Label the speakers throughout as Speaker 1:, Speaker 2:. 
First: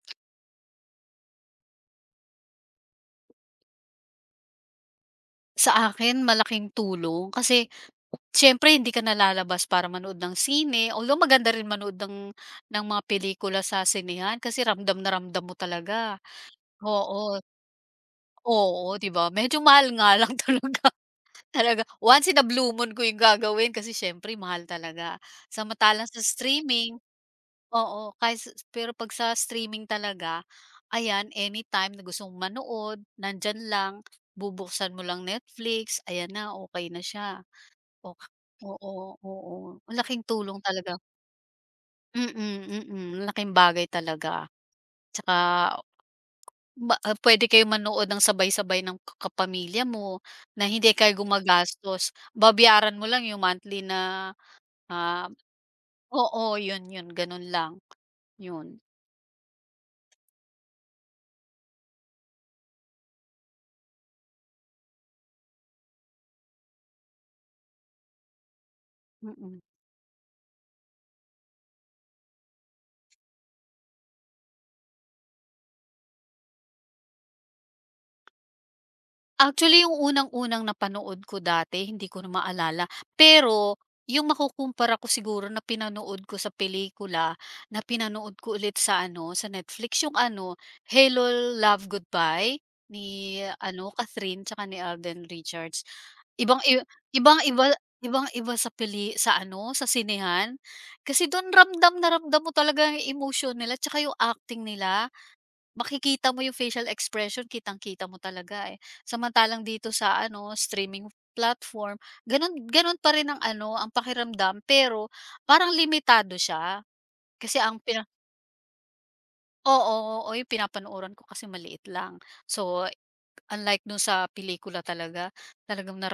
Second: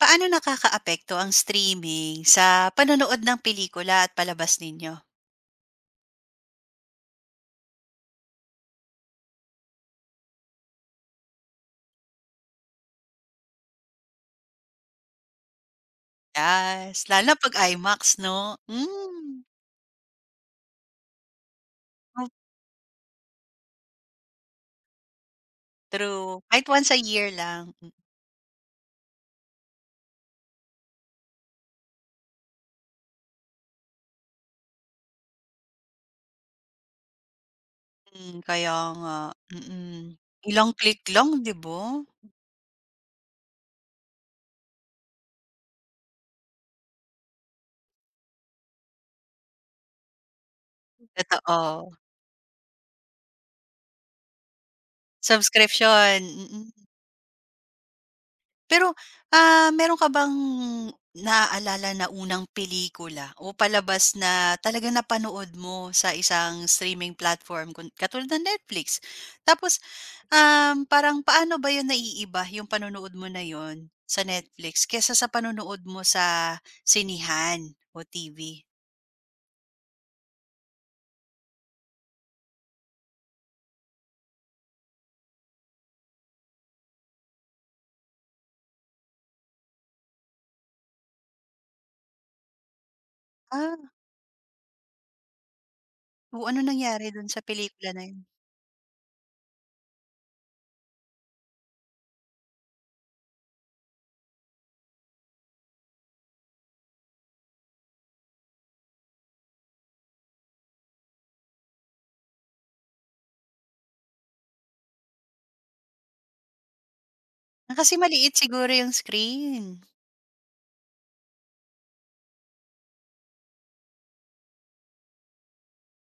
Speaker 1: Paano nakakaapekto ang streaming sa panonood ng pelikula at palabas ninyo?
Speaker 2: Sa akin malaking tulong kasi siyempre hindi ka na lalabas para manood ng sine, although maganda rin manood ng mga pelikula sa sinehan kasi ramdam na ramdam mo talaga,
Speaker 1: Yes, lalo na
Speaker 2: oo.
Speaker 1: 'pag IMAX 'no?
Speaker 2: Oo, 'di ba
Speaker 1: Hmm,
Speaker 2: medyo mahal nga lang talaga. Talaga once
Speaker 1: oh,
Speaker 2: in a blue moon ko yung gagawin kasi siyempre mahal talaga. Samantalang sa
Speaker 1: true. Kahit once a
Speaker 2: streaming
Speaker 1: year lang,
Speaker 2: oo, kahit sa pero 'pag sa streaming talaga, ayan anytime na gusto mong manood, nandiyan lang, bubuksan mo lang Netflix, ayan na, okey na siya. O
Speaker 1: mm, kaya
Speaker 2: oo,
Speaker 1: nga,
Speaker 2: oo. Oo. Ang
Speaker 1: mm.
Speaker 2: laking tulong
Speaker 1: Ilang
Speaker 2: talaga.
Speaker 1: click lang 'di ba?
Speaker 2: Laking bagay talaga. Tsaka puwede kayong manood ng sabay-sabay ng kapamilya mo na hindi kayo
Speaker 1: Totoo,
Speaker 2: gumagastos. Babayaran mo lang yung monthly na, ah
Speaker 1: subscription,
Speaker 2: oo,
Speaker 1: mm.
Speaker 2: yun, gano'n lang, yun,
Speaker 1: Pero, ah, meron ka bang naaalala na unang pelikula o palabas na talagang napanood mo sa isang streaming platform kun katulad ng Netflix?
Speaker 2: mm.
Speaker 1: Tapos, parang paano ba yun naiiba yung panonood mo na yun sa Netflix kaysa sa panonood mo sa sinihan o TV?
Speaker 2: Actually, yung unang-unang napanood ko dati hindi ko na maalala, pero yung makukumpara ko siguro na pinanood ko sa pelikula, na pinanood ko ulit sa sa Netflix, Hello, Love, Goodbye ni
Speaker 1: Ah,
Speaker 2: Catherine tsaka ni Alden Richards.
Speaker 1: oo, anong
Speaker 2: Ibang-i
Speaker 1: nangyari dun sa
Speaker 2: ibang-iba
Speaker 1: pelikula na yun?
Speaker 2: ibang-iba sa sa sa sinehan. Kasi do'n ramdam na ramdam mo talaga yung emotion nila tsaka yung acting nila. Makikita mo yung facial expression, kitang-kita mo talaga, eh. Samantalang dito sa streaming platform, gano'n pa rin ang ang pakiramdam pero parang limitado siya. Kasi
Speaker 1: Ah,
Speaker 2: ang
Speaker 1: kasi
Speaker 2: pina
Speaker 1: maliit siguro yung screen.
Speaker 2: Oo, oo, yung pinapanooran ko kasi maliit lang. So, unlike dun sa pelikula talaga, talagang na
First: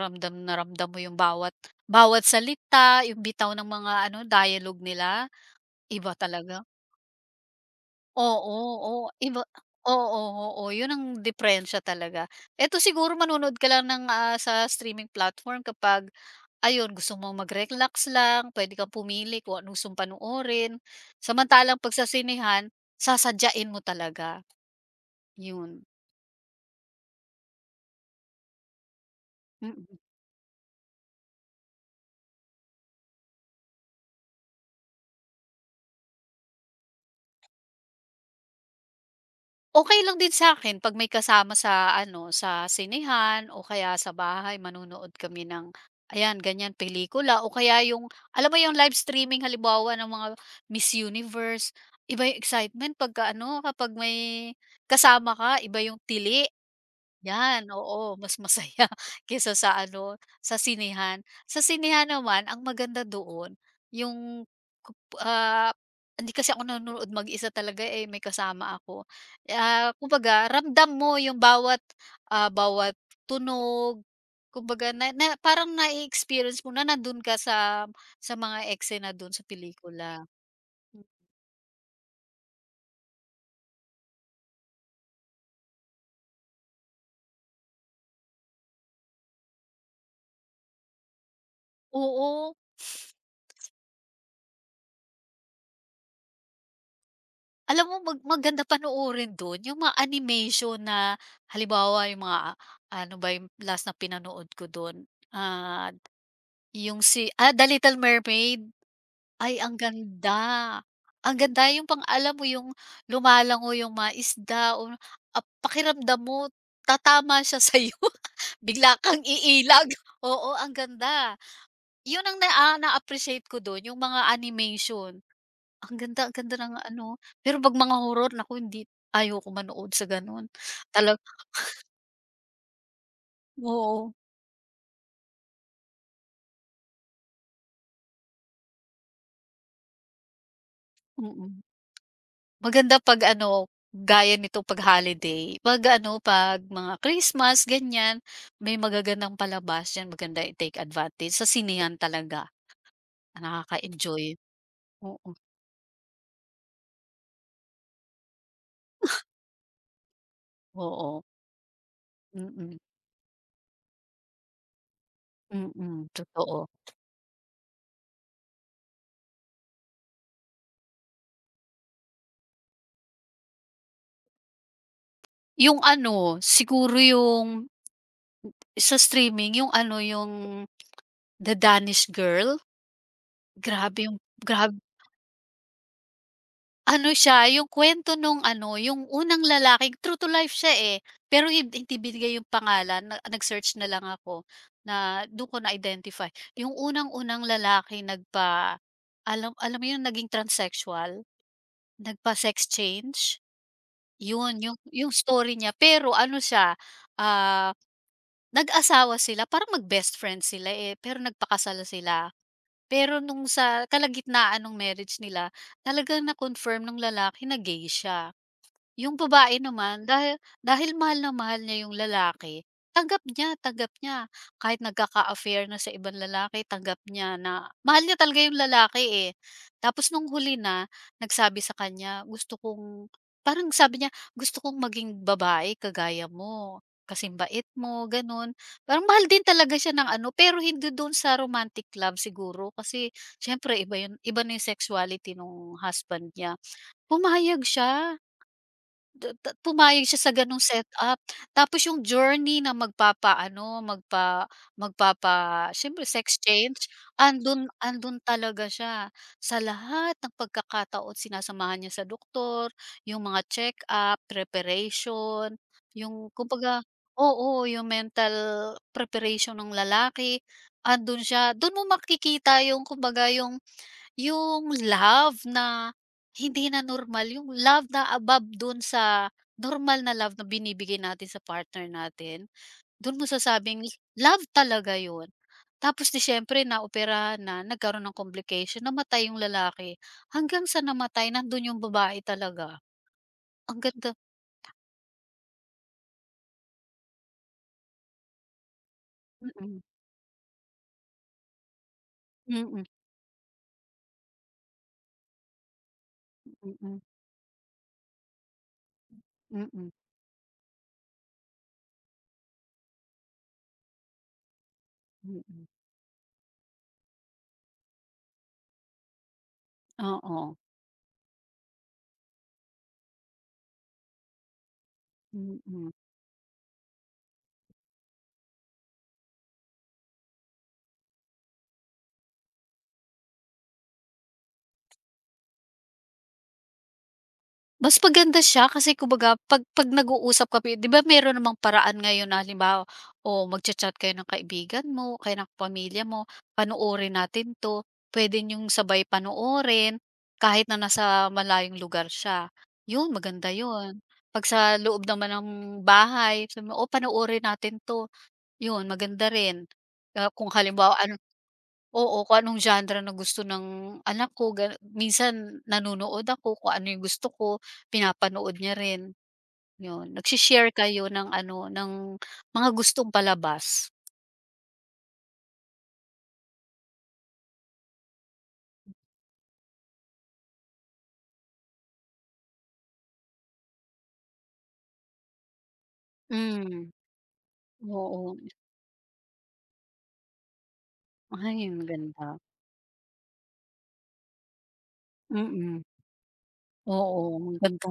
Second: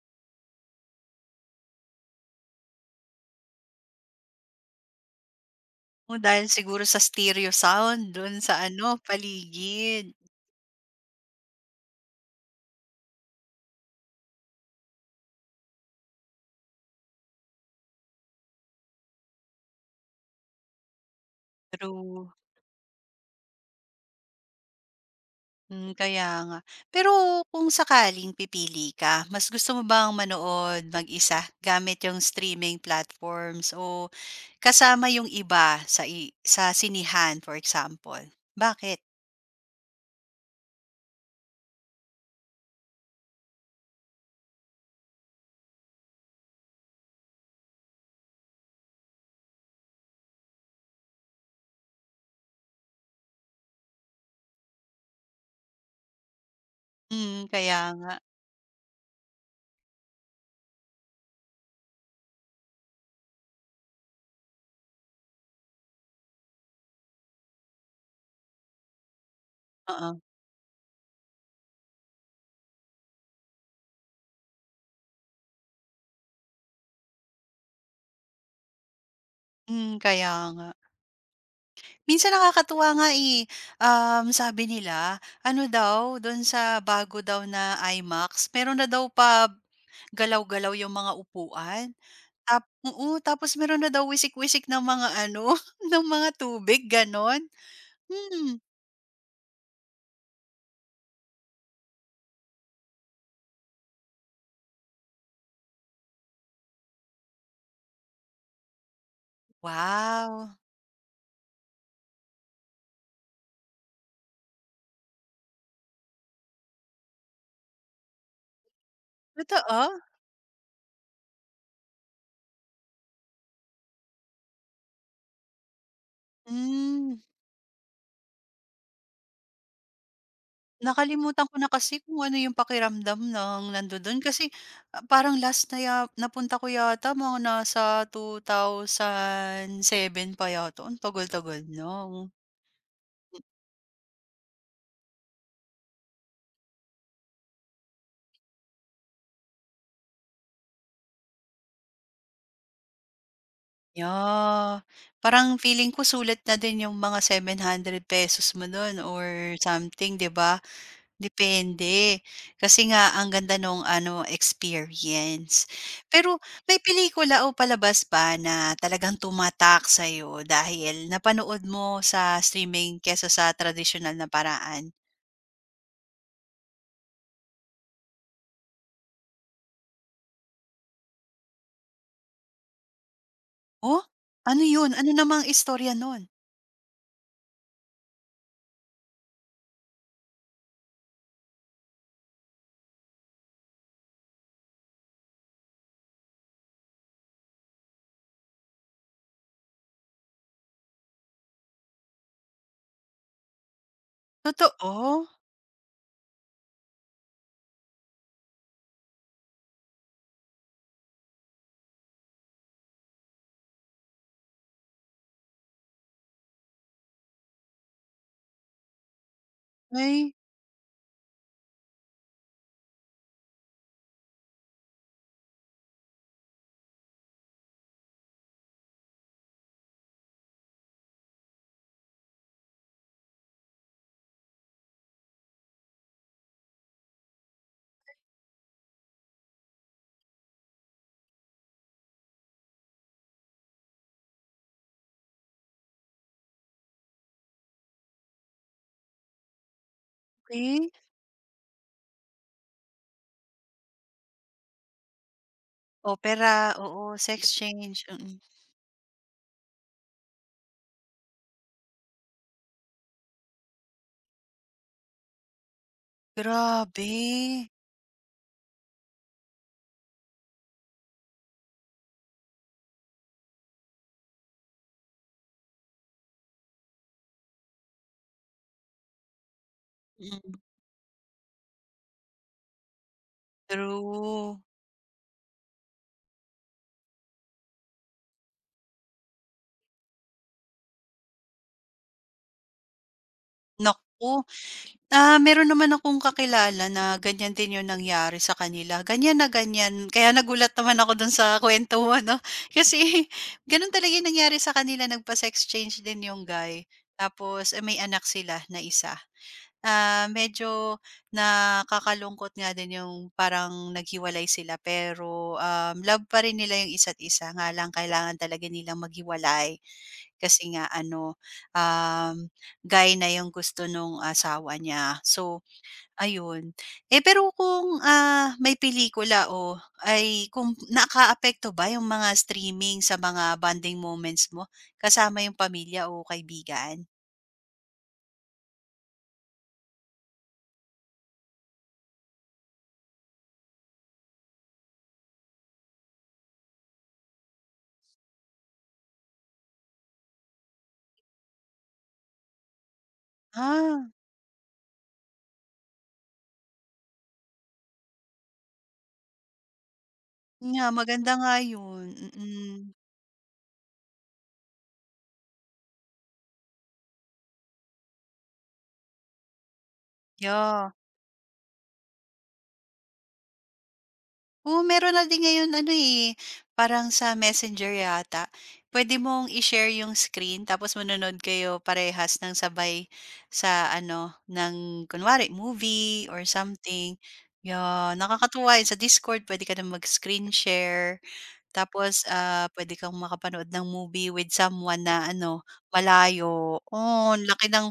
Speaker 2: ramdam mo yung bawat bawat salita, yung bitaw ng mga dialogue nila, iba
Speaker 1: O dahil
Speaker 2: talaga.
Speaker 1: siguro sa stereo sound dun sa
Speaker 2: Oo,
Speaker 1: ano,
Speaker 2: oo, iba oo,
Speaker 1: paligid.
Speaker 2: oo, oo yun ang diperensiya talaga. Eto siguro manonood ka lang ng, sa streaming platform kapag ayun, gusto mo mag-relax lang, puwede kang pumili kung anong gustong panoorin. Samantalang 'pag sa
Speaker 1: True.
Speaker 2: sinehan, sasadyain mo talaga. Yun,
Speaker 1: Hmm, kaya nga. Pero kung sakaling pipili ka, mas gusto mo
Speaker 2: mm.
Speaker 1: bang manood mag-isa gamit yung streaming platforms o kasama yung iba sa sa sinihan, for example? Bakit?
Speaker 2: Okey lang din sa'kin 'pag may kasama sa sa sinehan o kaya sa bahay manonood kami ng ayan, ganyan pelikula o kaya yung alam mo yung live streaming halimbawa ng mga Miss Universe, iba yung excitement pagka kapag may kasama ka, iba yung tili.
Speaker 1: Mm,
Speaker 2: Yan,
Speaker 1: kaya
Speaker 2: oo,
Speaker 1: nga,
Speaker 2: mas masaya kaysa sa sa sinihan. Sa sinihan naman ang maganda doon yung kup ah, hindi kasi ako nanonood mag-isa talaga, eh, may kasama ako. Ah,
Speaker 1: oo.
Speaker 2: kumbaga ramdam mo yung bawat, bawat tunog, kumbaga na na parang na experience mo na nandun ka sa mga eksena dun sa
Speaker 1: Mm,
Speaker 2: pelikula.
Speaker 1: kaya nga.
Speaker 2: Mm.
Speaker 1: Minsan nakakatuwa nga, eh, sabi nila ano daw dun sa bago daw na IMAX meron na daw pa galaw-galaw yung mga upuan.
Speaker 2: Oo.
Speaker 1: Oo, tapos meron na daw wisik-wisik ng mga ano, ng mga tubig gano'n.
Speaker 2: Alam mo
Speaker 1: Hmm,
Speaker 2: maganda panoorin dun yung mga animation na halimbawa yung mga ano ba yung last na pinanood ko dun, ah, yung The Little Mermaid. Ay
Speaker 1: wow!
Speaker 2: ang ganda yung alam mo yung lumalango yung mga isda o pakiramdam mo tatama siya sa'yo, bigla kang
Speaker 1: Totoo?
Speaker 2: iilag. Oo, ang ganda. Yun ang na-appreciate ko dun yung mga animation. Ang ganda ng
Speaker 1: Hmm,
Speaker 2: ano, pero 'pag mga horror naku hindi ayoko manood sa ganun. Talag
Speaker 1: nakalimutan ko na kasi kung ano yung pakiramdam ng
Speaker 2: oo,
Speaker 1: nandodo'n kasi, ah, parang last na napunta ko yata mga nasa 2007 pa yata, ang tagal-tagal
Speaker 2: mm.
Speaker 1: na.
Speaker 2: Maganda 'pag ano, gaya nito 'pag holiday, 'pag ano, 'pag mga Christmas ganyan, may magagandang palabas diyan maganda i-take advantage. Sa sinehan talaga, nakaka-enjoy.
Speaker 1: Yeah,
Speaker 2: Oo,
Speaker 1: parang feeling ko sulit na din yung mga ₱700 mo do'n or something, 'di ba?
Speaker 2: oo,
Speaker 1: Depende,
Speaker 2: mm,
Speaker 1: kasi nga ang ganda nung ano, experience.
Speaker 2: mm,
Speaker 1: Pero
Speaker 2: totoo.
Speaker 1: may pelikula o palabas ba na talagang tumatak sa'yo dahil napanood mo sa streaming kaysa sa traditional na paraan?
Speaker 2: Yung ano, siguro yung sa streaming yung The Danish Girl?
Speaker 1: Oh,
Speaker 2: Grabe yung
Speaker 1: ano
Speaker 2: grab
Speaker 1: yun? Ano namang istorya nun?
Speaker 2: ano siya, yung kwento nung yung unang lalaki true to life siya, eh, pero hindi binigay yung pangalan na nag-search na lang ako na dun ko na-identify. Yung unang-unang lalaki nagpa alam alam mo yung naging transsexual? Nagpa-sex change? Yun, yung
Speaker 1: Totoo?
Speaker 2: story niya pero ano siya, ah, nag-asawa sila parang mag-best friend sila, eh, pero nagpakasal sila. Pero nung sa kalagitnaan ng marriage nila, talagang na-confirm nung lalaki na gay siya. Yung babae naman
Speaker 1: Ay,
Speaker 2: dahil dahil mahal na mahal niya yung lalaki, tanggap niya. Kahit nagkaka-affair na sa ibang lalaki, tanggap niya na mahal niya talaga yung lalaki, eh. Tapos nung huli na, nagsabi sa kanya, "Gusto kong" parang sabi niya, "Gusto kong maging babae kagaya mo, kasing bait mo." Gano'n. Parang mahal din talaga siya ng ano, pero hindi do'n sa romantic love siguro kasi siyempre iba na yung sexuality nung husband niya. Pumayag siya. Du ta pumayag siya sa gano'ng
Speaker 1: okey.
Speaker 2: setup. Tapos yung journey na magpapaano, magpa magpapa siyempre
Speaker 1: Opera,
Speaker 2: sex-change,
Speaker 1: oo, sex
Speaker 2: andun
Speaker 1: change,
Speaker 2: andun
Speaker 1: mm.
Speaker 2: talaga siya. Sa lahat ng pagkakataon sinasamahan niya sa doktor, yung mga check-up, preparation, yung kumbaga
Speaker 1: Grabe,
Speaker 2: oo, yung mental preparation ng lalaki, andun siya. Dun mo makikita yung kumbaga yung love na hindi na normal, yung love na above dun sa normal na love na
Speaker 1: mm,
Speaker 2: binibigay natin sa partner natin, dun mo sasabing love
Speaker 1: true.
Speaker 2: talaga yun. Tapos 'di siyempre naoperahan na, nagkaroon ng complication, namatay yung lalaki. Hanggang sa namatay nandun yung babae talaga. Ang ganda.
Speaker 1: Naku. Ah, meron naman akong kakilala na ganyan din 'yung nangyari sa kanila, ganyan na
Speaker 2: mm,
Speaker 1: ganyan. Kaya nagulat naman ako do'n sa kwento mo 'no,
Speaker 2: mm,
Speaker 1: kasi gano'n talaga 'yung nangyari sa kanila, nagpa exchange din 'yung guy.
Speaker 2: mm,
Speaker 1: Tapos, eh, may anak sila na isa.
Speaker 2: mm,
Speaker 1: Ah, medyo nakakalungkot nga din 'yung parang naghiwalay sila
Speaker 2: mm,
Speaker 1: pero,
Speaker 2: mm,
Speaker 1: love pa rin nila 'yung isa't isa, nga lang kailangan talaga nilang maghiwalay
Speaker 2: oo,
Speaker 1: kasi nga ano, um, guy na 'yung gusto nung asawa niya. So
Speaker 2: mm.
Speaker 1: Ayun. Eh, pero kung, ah, may pelikula o ay kung nakaapekto ba yung mga streaming sa mga bonding moments mo kasama yung pamilya o kaibigan?
Speaker 2: Mas maganda siya kasi kumbaga 'pag nag-uusap kami 'di ba meron namang paraan ngayon na halimbawa, o magcha-chat kayo ng kaibigan mo o kaya ng pamilya mo, "Panoorin natin 'to." Puwede niyong sabay panoorin kahit na nasa malayong lugar siya. 'Yun maganda 'yun.
Speaker 1: Ah,
Speaker 2: 'Pag sa loob naman ng bahay sabi mo, "O panoorin natin 'to." Yun, maganda rin. Ah, kung
Speaker 1: yun nga
Speaker 2: halimbawa ano
Speaker 1: maganda nga yun,
Speaker 2: oo, kung anong
Speaker 1: mm.
Speaker 2: genre na gusto ng anak ko minsan nanonood ako kung ano yung gusto ko, pinapanood niya rin. Yun,
Speaker 1: Yeah.
Speaker 2: kayo ng mga gustong palabas.
Speaker 1: Oo, meron na din ngayon ano, eh, parang sa Messenger yata. Pwede mong i-share yung screen tapos manonood kayo parehas ng sabay sa ano, ng kunwari movie or
Speaker 2: Hmm,
Speaker 1: something. Yeah,
Speaker 2: oo.
Speaker 1: nakakatuwa yun. Sa Discord pwede ka na mag-screen share
Speaker 2: Ay, ang
Speaker 1: tapos,
Speaker 2: ganda.
Speaker 1: ah, pwede kang makapanood ng movie with someone na ano,
Speaker 2: Mm,
Speaker 1: malayo. Oh,
Speaker 2: oo,
Speaker 1: ang
Speaker 2: ang
Speaker 1: laki ng
Speaker 2: ganda.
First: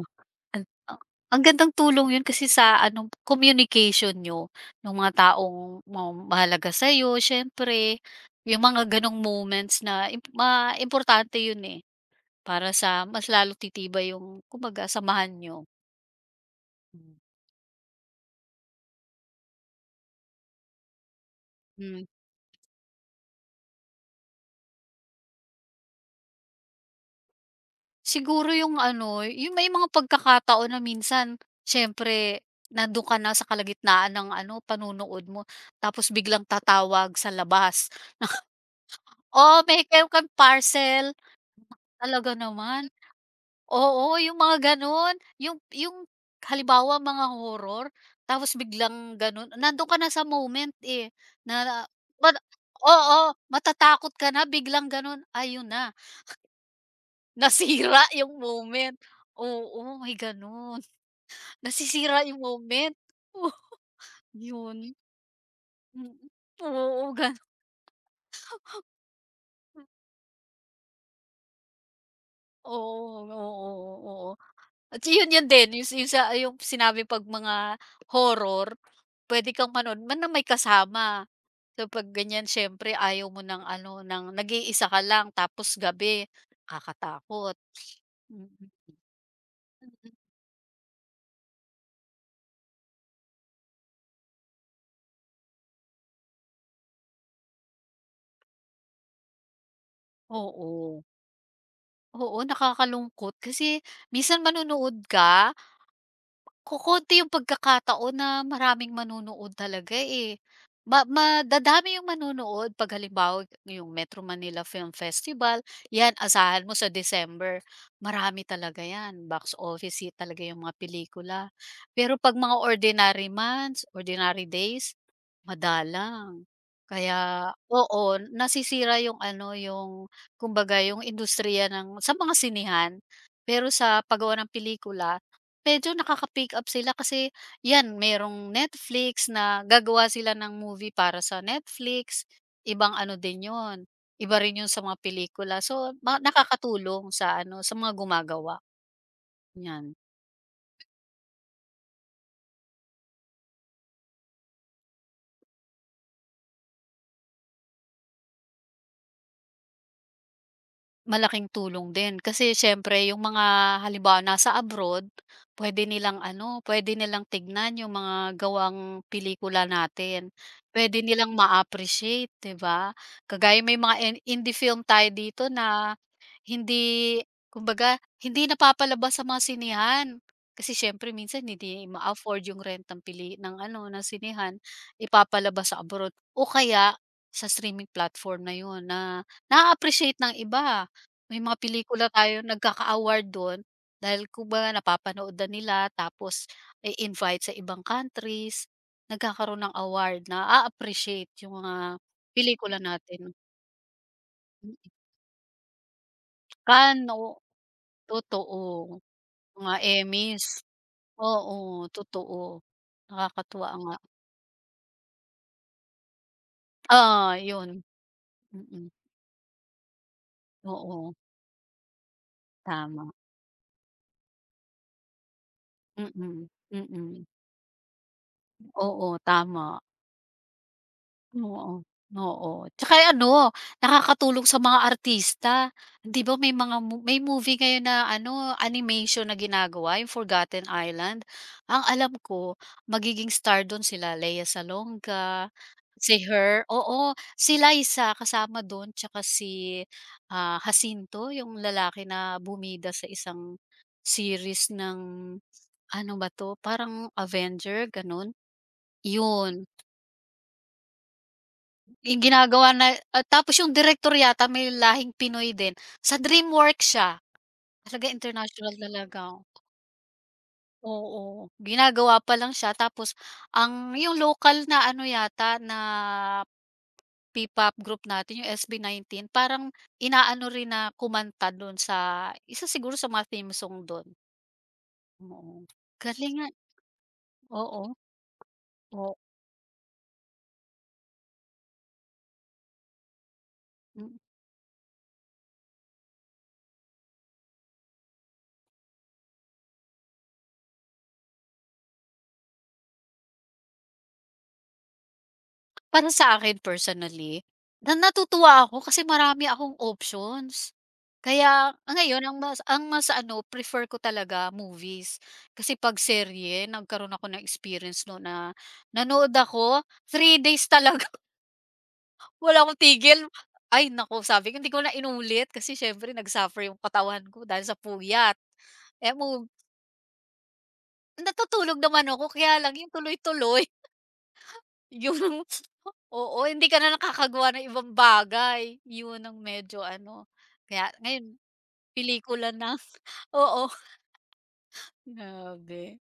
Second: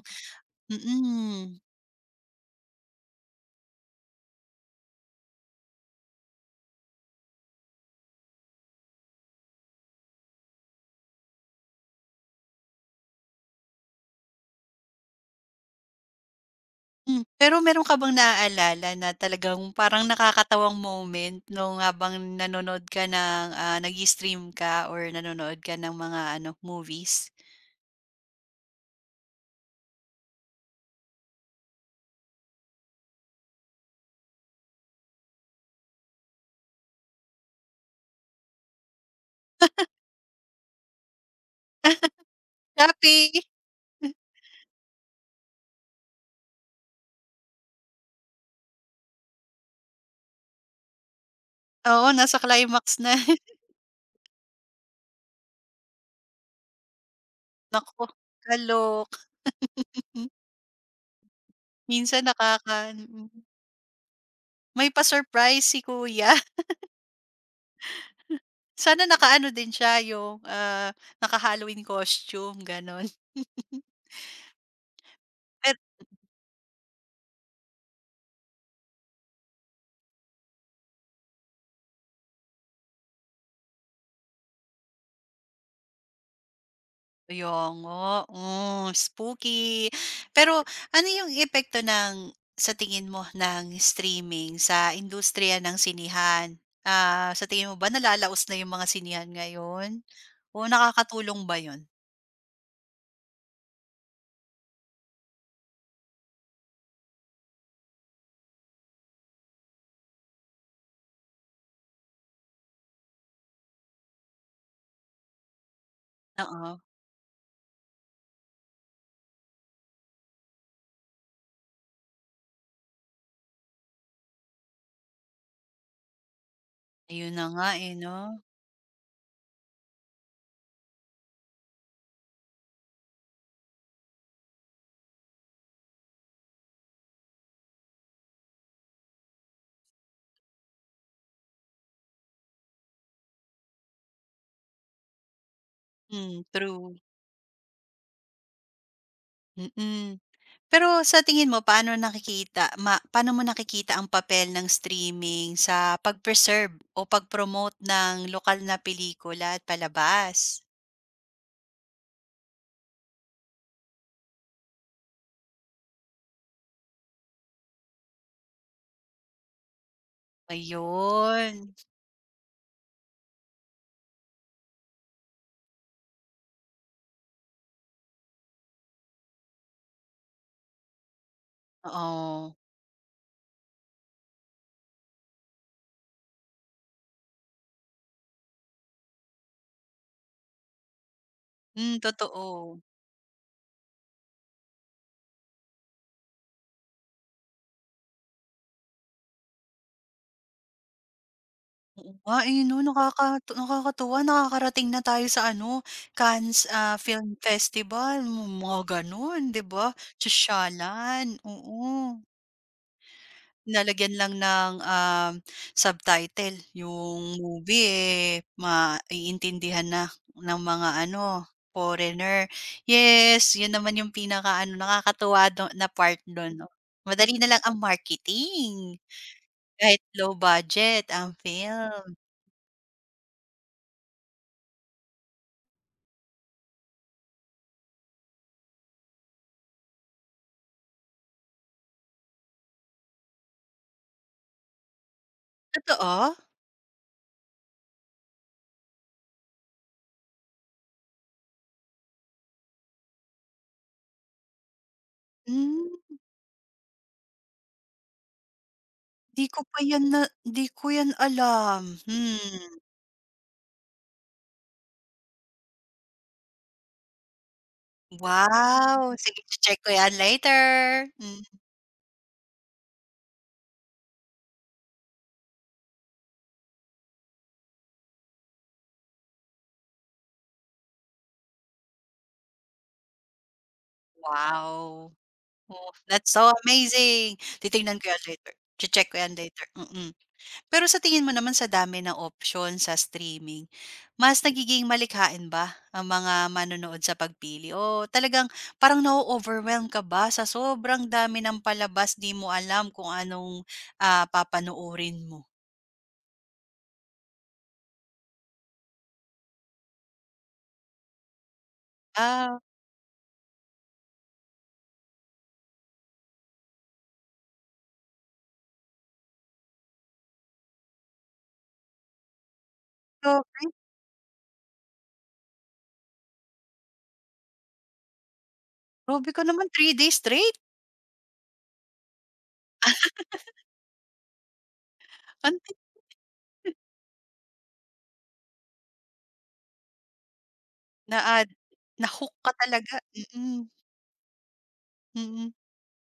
Speaker 2: An a ang
Speaker 1: mm.
Speaker 2: gandang tulong yun kasi sa ano, communication niyo nung mga taong mahalaga sa'yo siyempre, yung mga gano'ng moments na im ma importante yun, eh, para sa mas lalo titibay yung kumbaga samahan niyo. Hmm.
Speaker 1: Hmm, pero meron ka bang naaalala na talagang parang nakakatawang moment nung
Speaker 2: Hmm,
Speaker 1: habang nanonood ka ng, ah, nag-i-stream ka or nanonood ka ng mga ano, movies?
Speaker 2: siguro yung ano, yung may mga pagkakataon na minsan siyempre nandun ka na sa kalagitnaan ng ano, panunood mo tapos biglang tatawag sa labas, "Oh, may kayo kang parcel." Talaga naman.
Speaker 1: Happy.
Speaker 2: Oo, yung mga gano'n. Yung halimbawa mga horror, tapos biglang gano'n, nando'n ka na sa moment, eh, na
Speaker 1: Oo,
Speaker 2: ma
Speaker 1: nasa climax na.
Speaker 2: oo, matatakot ka na biglang gano'n, ayun na,
Speaker 1: Naku,
Speaker 2: nasira yung moment.
Speaker 1: kaloka.
Speaker 2: Oo, may
Speaker 1: Hmm,
Speaker 2: gano'n. Nasisira
Speaker 1: minsan
Speaker 2: yung
Speaker 1: nakaka
Speaker 2: moment.
Speaker 1: mm.
Speaker 2: Oh,
Speaker 1: May
Speaker 2: yun.
Speaker 1: pa-surprise si
Speaker 2: Mm.
Speaker 1: kuya.
Speaker 2: Oo, gan
Speaker 1: Sana nakaano din siya yung, ah, naka-Halloween costume, gano'n.
Speaker 2: oo, oo. At yun yun din, yung sa yung sinabi 'pag mga horror, pwede kang manood man na may kasama. So 'pag ganyan siyempre ayaw mo ng ano, ng nag-iisa ka lang tapos gabi,
Speaker 1: Kaya
Speaker 2: nakakatakot.
Speaker 1: nga,
Speaker 2: Mm, mm.
Speaker 1: hmm, spooky. Pero ano yung epekto ng sa tingin mo ng streaming sa industriya ng sinihan, ah, sa tingin mo ba nalalaos na yung mga sinihan ngayon? O
Speaker 2: Oo,
Speaker 1: nakakatulong ba yun?
Speaker 2: oo, nakakalungkot kasi minsan manonood ka. Kokonti yung pagkakataon na maraming manonood talaga, eh. Madadami yung manonood 'pag halimbawa yung Metro Manila Film Festival, 'yan asahan mo
Speaker 1: Oo,
Speaker 2: sa December marami talaga 'yan, box office hit talaga yung mga pelikula. Pero 'pag mga ordinary months, ordinary days, madalang.
Speaker 1: ayun na
Speaker 2: Kaya
Speaker 1: nga eh 'no?
Speaker 2: oo, nasisira yung ano, yung kumbaga yung industriya ng sa mga sinihan. Pero sa paggawa ng pelikula medyo nakaka-pick up sila kasi 'yan merong Netflix na gagawa sila ng movie para sa Netflix, ibang ano din 'yun, iba rin 'yun sa mga pelikula. So,
Speaker 1: Hmm, true.
Speaker 2: nakakatulong sa ano, sa mga gumagawa, 'yan.
Speaker 1: Mm. Pero sa tingin mo paano nakikita ma paano mo nakikita ang papel ng streaming sa pag-preserve o pag-promote ng lokal na pelikula at palabas?
Speaker 2: Malaking tulong din kasi siyempre yung mga halimbawa nasa abroad, pwede nilang pwede nilang tignan yung mga gawang pelikula natin. Pwede nilang
Speaker 1: Ayun,
Speaker 2: ma-appreciate, 'di ba? Kagaya may mga indie film tayo dito na hindi kumbaga hindi napapalabas sa mga sinehan. Kasi siyempre minsan hindi ma-afford
Speaker 1: oo.
Speaker 2: yung rent ng pili ng ano, ng sinihan, ipapalabas sa abroad o kaya sa streaming platform na yun na na appreciate ng iba. May mga
Speaker 1: Hmm,
Speaker 2: pelikula tayo
Speaker 1: totoo.
Speaker 2: nagkaka-award don, dahil kumbaga napapanood na nila tapos i-invite sa ibang countries, nagkakaroon ng award na appreciate yung mga
Speaker 1: Oo nga, eh, 'no,
Speaker 2: pelikula natin.
Speaker 1: nakakatuwa nakakarating na tayo sa ano, Cannes, ah,
Speaker 2: Cannes, oo,
Speaker 1: Film Festival, mga
Speaker 2: totoo.
Speaker 1: gano'n, 'di
Speaker 2: Mga
Speaker 1: ba?
Speaker 2: Emmys,
Speaker 1: Sosyalan,
Speaker 2: oo,
Speaker 1: oo.
Speaker 2: totoo. Nakakatuwa nga.
Speaker 1: Nilalagyan lang ng, subtitle
Speaker 2: Oo,
Speaker 1: yung
Speaker 2: yun.
Speaker 1: movie, eh,
Speaker 2: Mm,
Speaker 1: maiintindihan na ng mga
Speaker 2: oo,
Speaker 1: ano, foreigner.
Speaker 2: tama.
Speaker 1: Yes, yun naman yung pinakaano nakakatuwa do na
Speaker 2: Mm,
Speaker 1: part
Speaker 2: mm.
Speaker 1: dun 'no.
Speaker 2: mm,
Speaker 1: Madali na lang ang marketing.
Speaker 2: Oo, tama.
Speaker 1: Kahit low budget ang
Speaker 2: Oo,
Speaker 1: film.
Speaker 2: oo. Tsaka ano, nakakatulong sa mga artista. 'Di ba may mga mo may movie ngayon na ano, animation na ginagawa, yung Forgotten Island. Ang alam ko, magiging star dun sila Lea Salonga, si
Speaker 1: Totoo?
Speaker 2: Her oo, si Liza kasama dun tsaka si, Jacinto, yung lalaki na bumida sa isang series ng
Speaker 1: Hmm,
Speaker 2: ano ba 'to, parang Avenger, ganun. Yun.
Speaker 1: 'di ko 'yan alam.
Speaker 2: Yung
Speaker 1: Hmm,
Speaker 2: ginagawa na at tapos yung direktor yata may lahing Pinoy din, sa Dreamworks siya, talaga international
Speaker 1: wow,
Speaker 2: talaga,
Speaker 1: sige
Speaker 2: oh.
Speaker 1: che-check ko 'yan later. Hmm,
Speaker 2: Oo. Ginagawa pa lang siya tapos yung lokal na ano yata na P-pop group natin yung SB19 parang inaano rin na kumanta dun sa isa siguro sa mga theme song dun,
Speaker 1: wow.
Speaker 2: oo.
Speaker 1: Oh, that's
Speaker 2: Galing nga
Speaker 1: so amazing.
Speaker 2: oo,
Speaker 1: Titingnan ko 'yan later, che-check
Speaker 2: o
Speaker 1: ko 'yan later, mm. Pero sa tingin mo naman sa dami ng opsyon sa streaming,
Speaker 2: mm.
Speaker 1: mas nagiging malikhain ba ang mga manonood sa pagpili o talagang parang na overwhelm ka ba sa sobrang dami ng palabas, 'di mo alam kung anong, ah, papanoorin mo?
Speaker 2: Para sa akin personally, na natutuwa ako kasi marami akong options. Kaya ah, ngayon ang
Speaker 1: Ah,
Speaker 2: mas ano, prefer ko talaga movies. Kasi 'pag serye nagkaroon ako ng experience no na nanood ako, 3 days talaga wala akong tigil.
Speaker 1: okay
Speaker 2: Ay nako sabi ko hindi ko na inulit kasi siyempre nag-suffer yung katawan ko dahil sa puyat. Eh,
Speaker 1: grabe ka
Speaker 2: mo
Speaker 1: naman 3 days straight,
Speaker 2: natutulog naman ako kaya lang yung tuloy-tuloy. Yung
Speaker 1: antik
Speaker 2: oo, hindi ka na nakakagawa ng ibang bagay. Yun ang medyo ano, kaya
Speaker 1: na
Speaker 2: ngayon
Speaker 1: na-hook
Speaker 2: pelikula
Speaker 1: ka
Speaker 2: na,
Speaker 1: talaga, mm,
Speaker 2: oo.
Speaker 1: mm.
Speaker 2: Grabe,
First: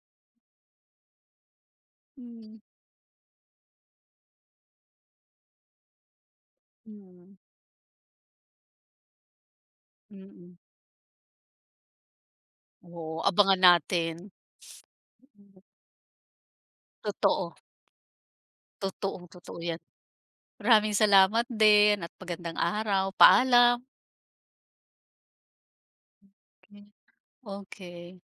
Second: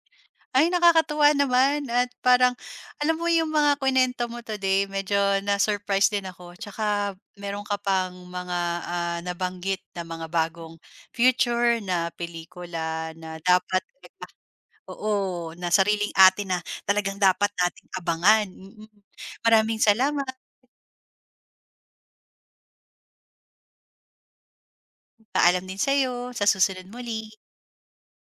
Speaker 1: Ay, nakakatuwa naman at parang
Speaker 2: hmm,
Speaker 1: alam mo yung mga kuwento mo today medyo na-surprise din ako
Speaker 2: hmm,
Speaker 1: tsaka
Speaker 2: mm.
Speaker 1: meron ka pang mga, ah, nabanggit na mga
Speaker 2: mm.
Speaker 1: bagong future na pelikula
Speaker 2: Oo,
Speaker 1: na
Speaker 2: abangan
Speaker 1: dapat
Speaker 2: natin.
Speaker 1: talaga oo,
Speaker 2: Mm,
Speaker 1: na sariling atin na talagang dapat
Speaker 2: totoo,
Speaker 1: nating abangan, mm. Mm.
Speaker 2: totoong-totoo
Speaker 1: Maraming
Speaker 2: yan.
Speaker 1: salamat,
Speaker 2: Maraming salamat din at magandang araw, paalam.
Speaker 1: paalam din sa'yo, sa susunod muli.
Speaker 2: Okay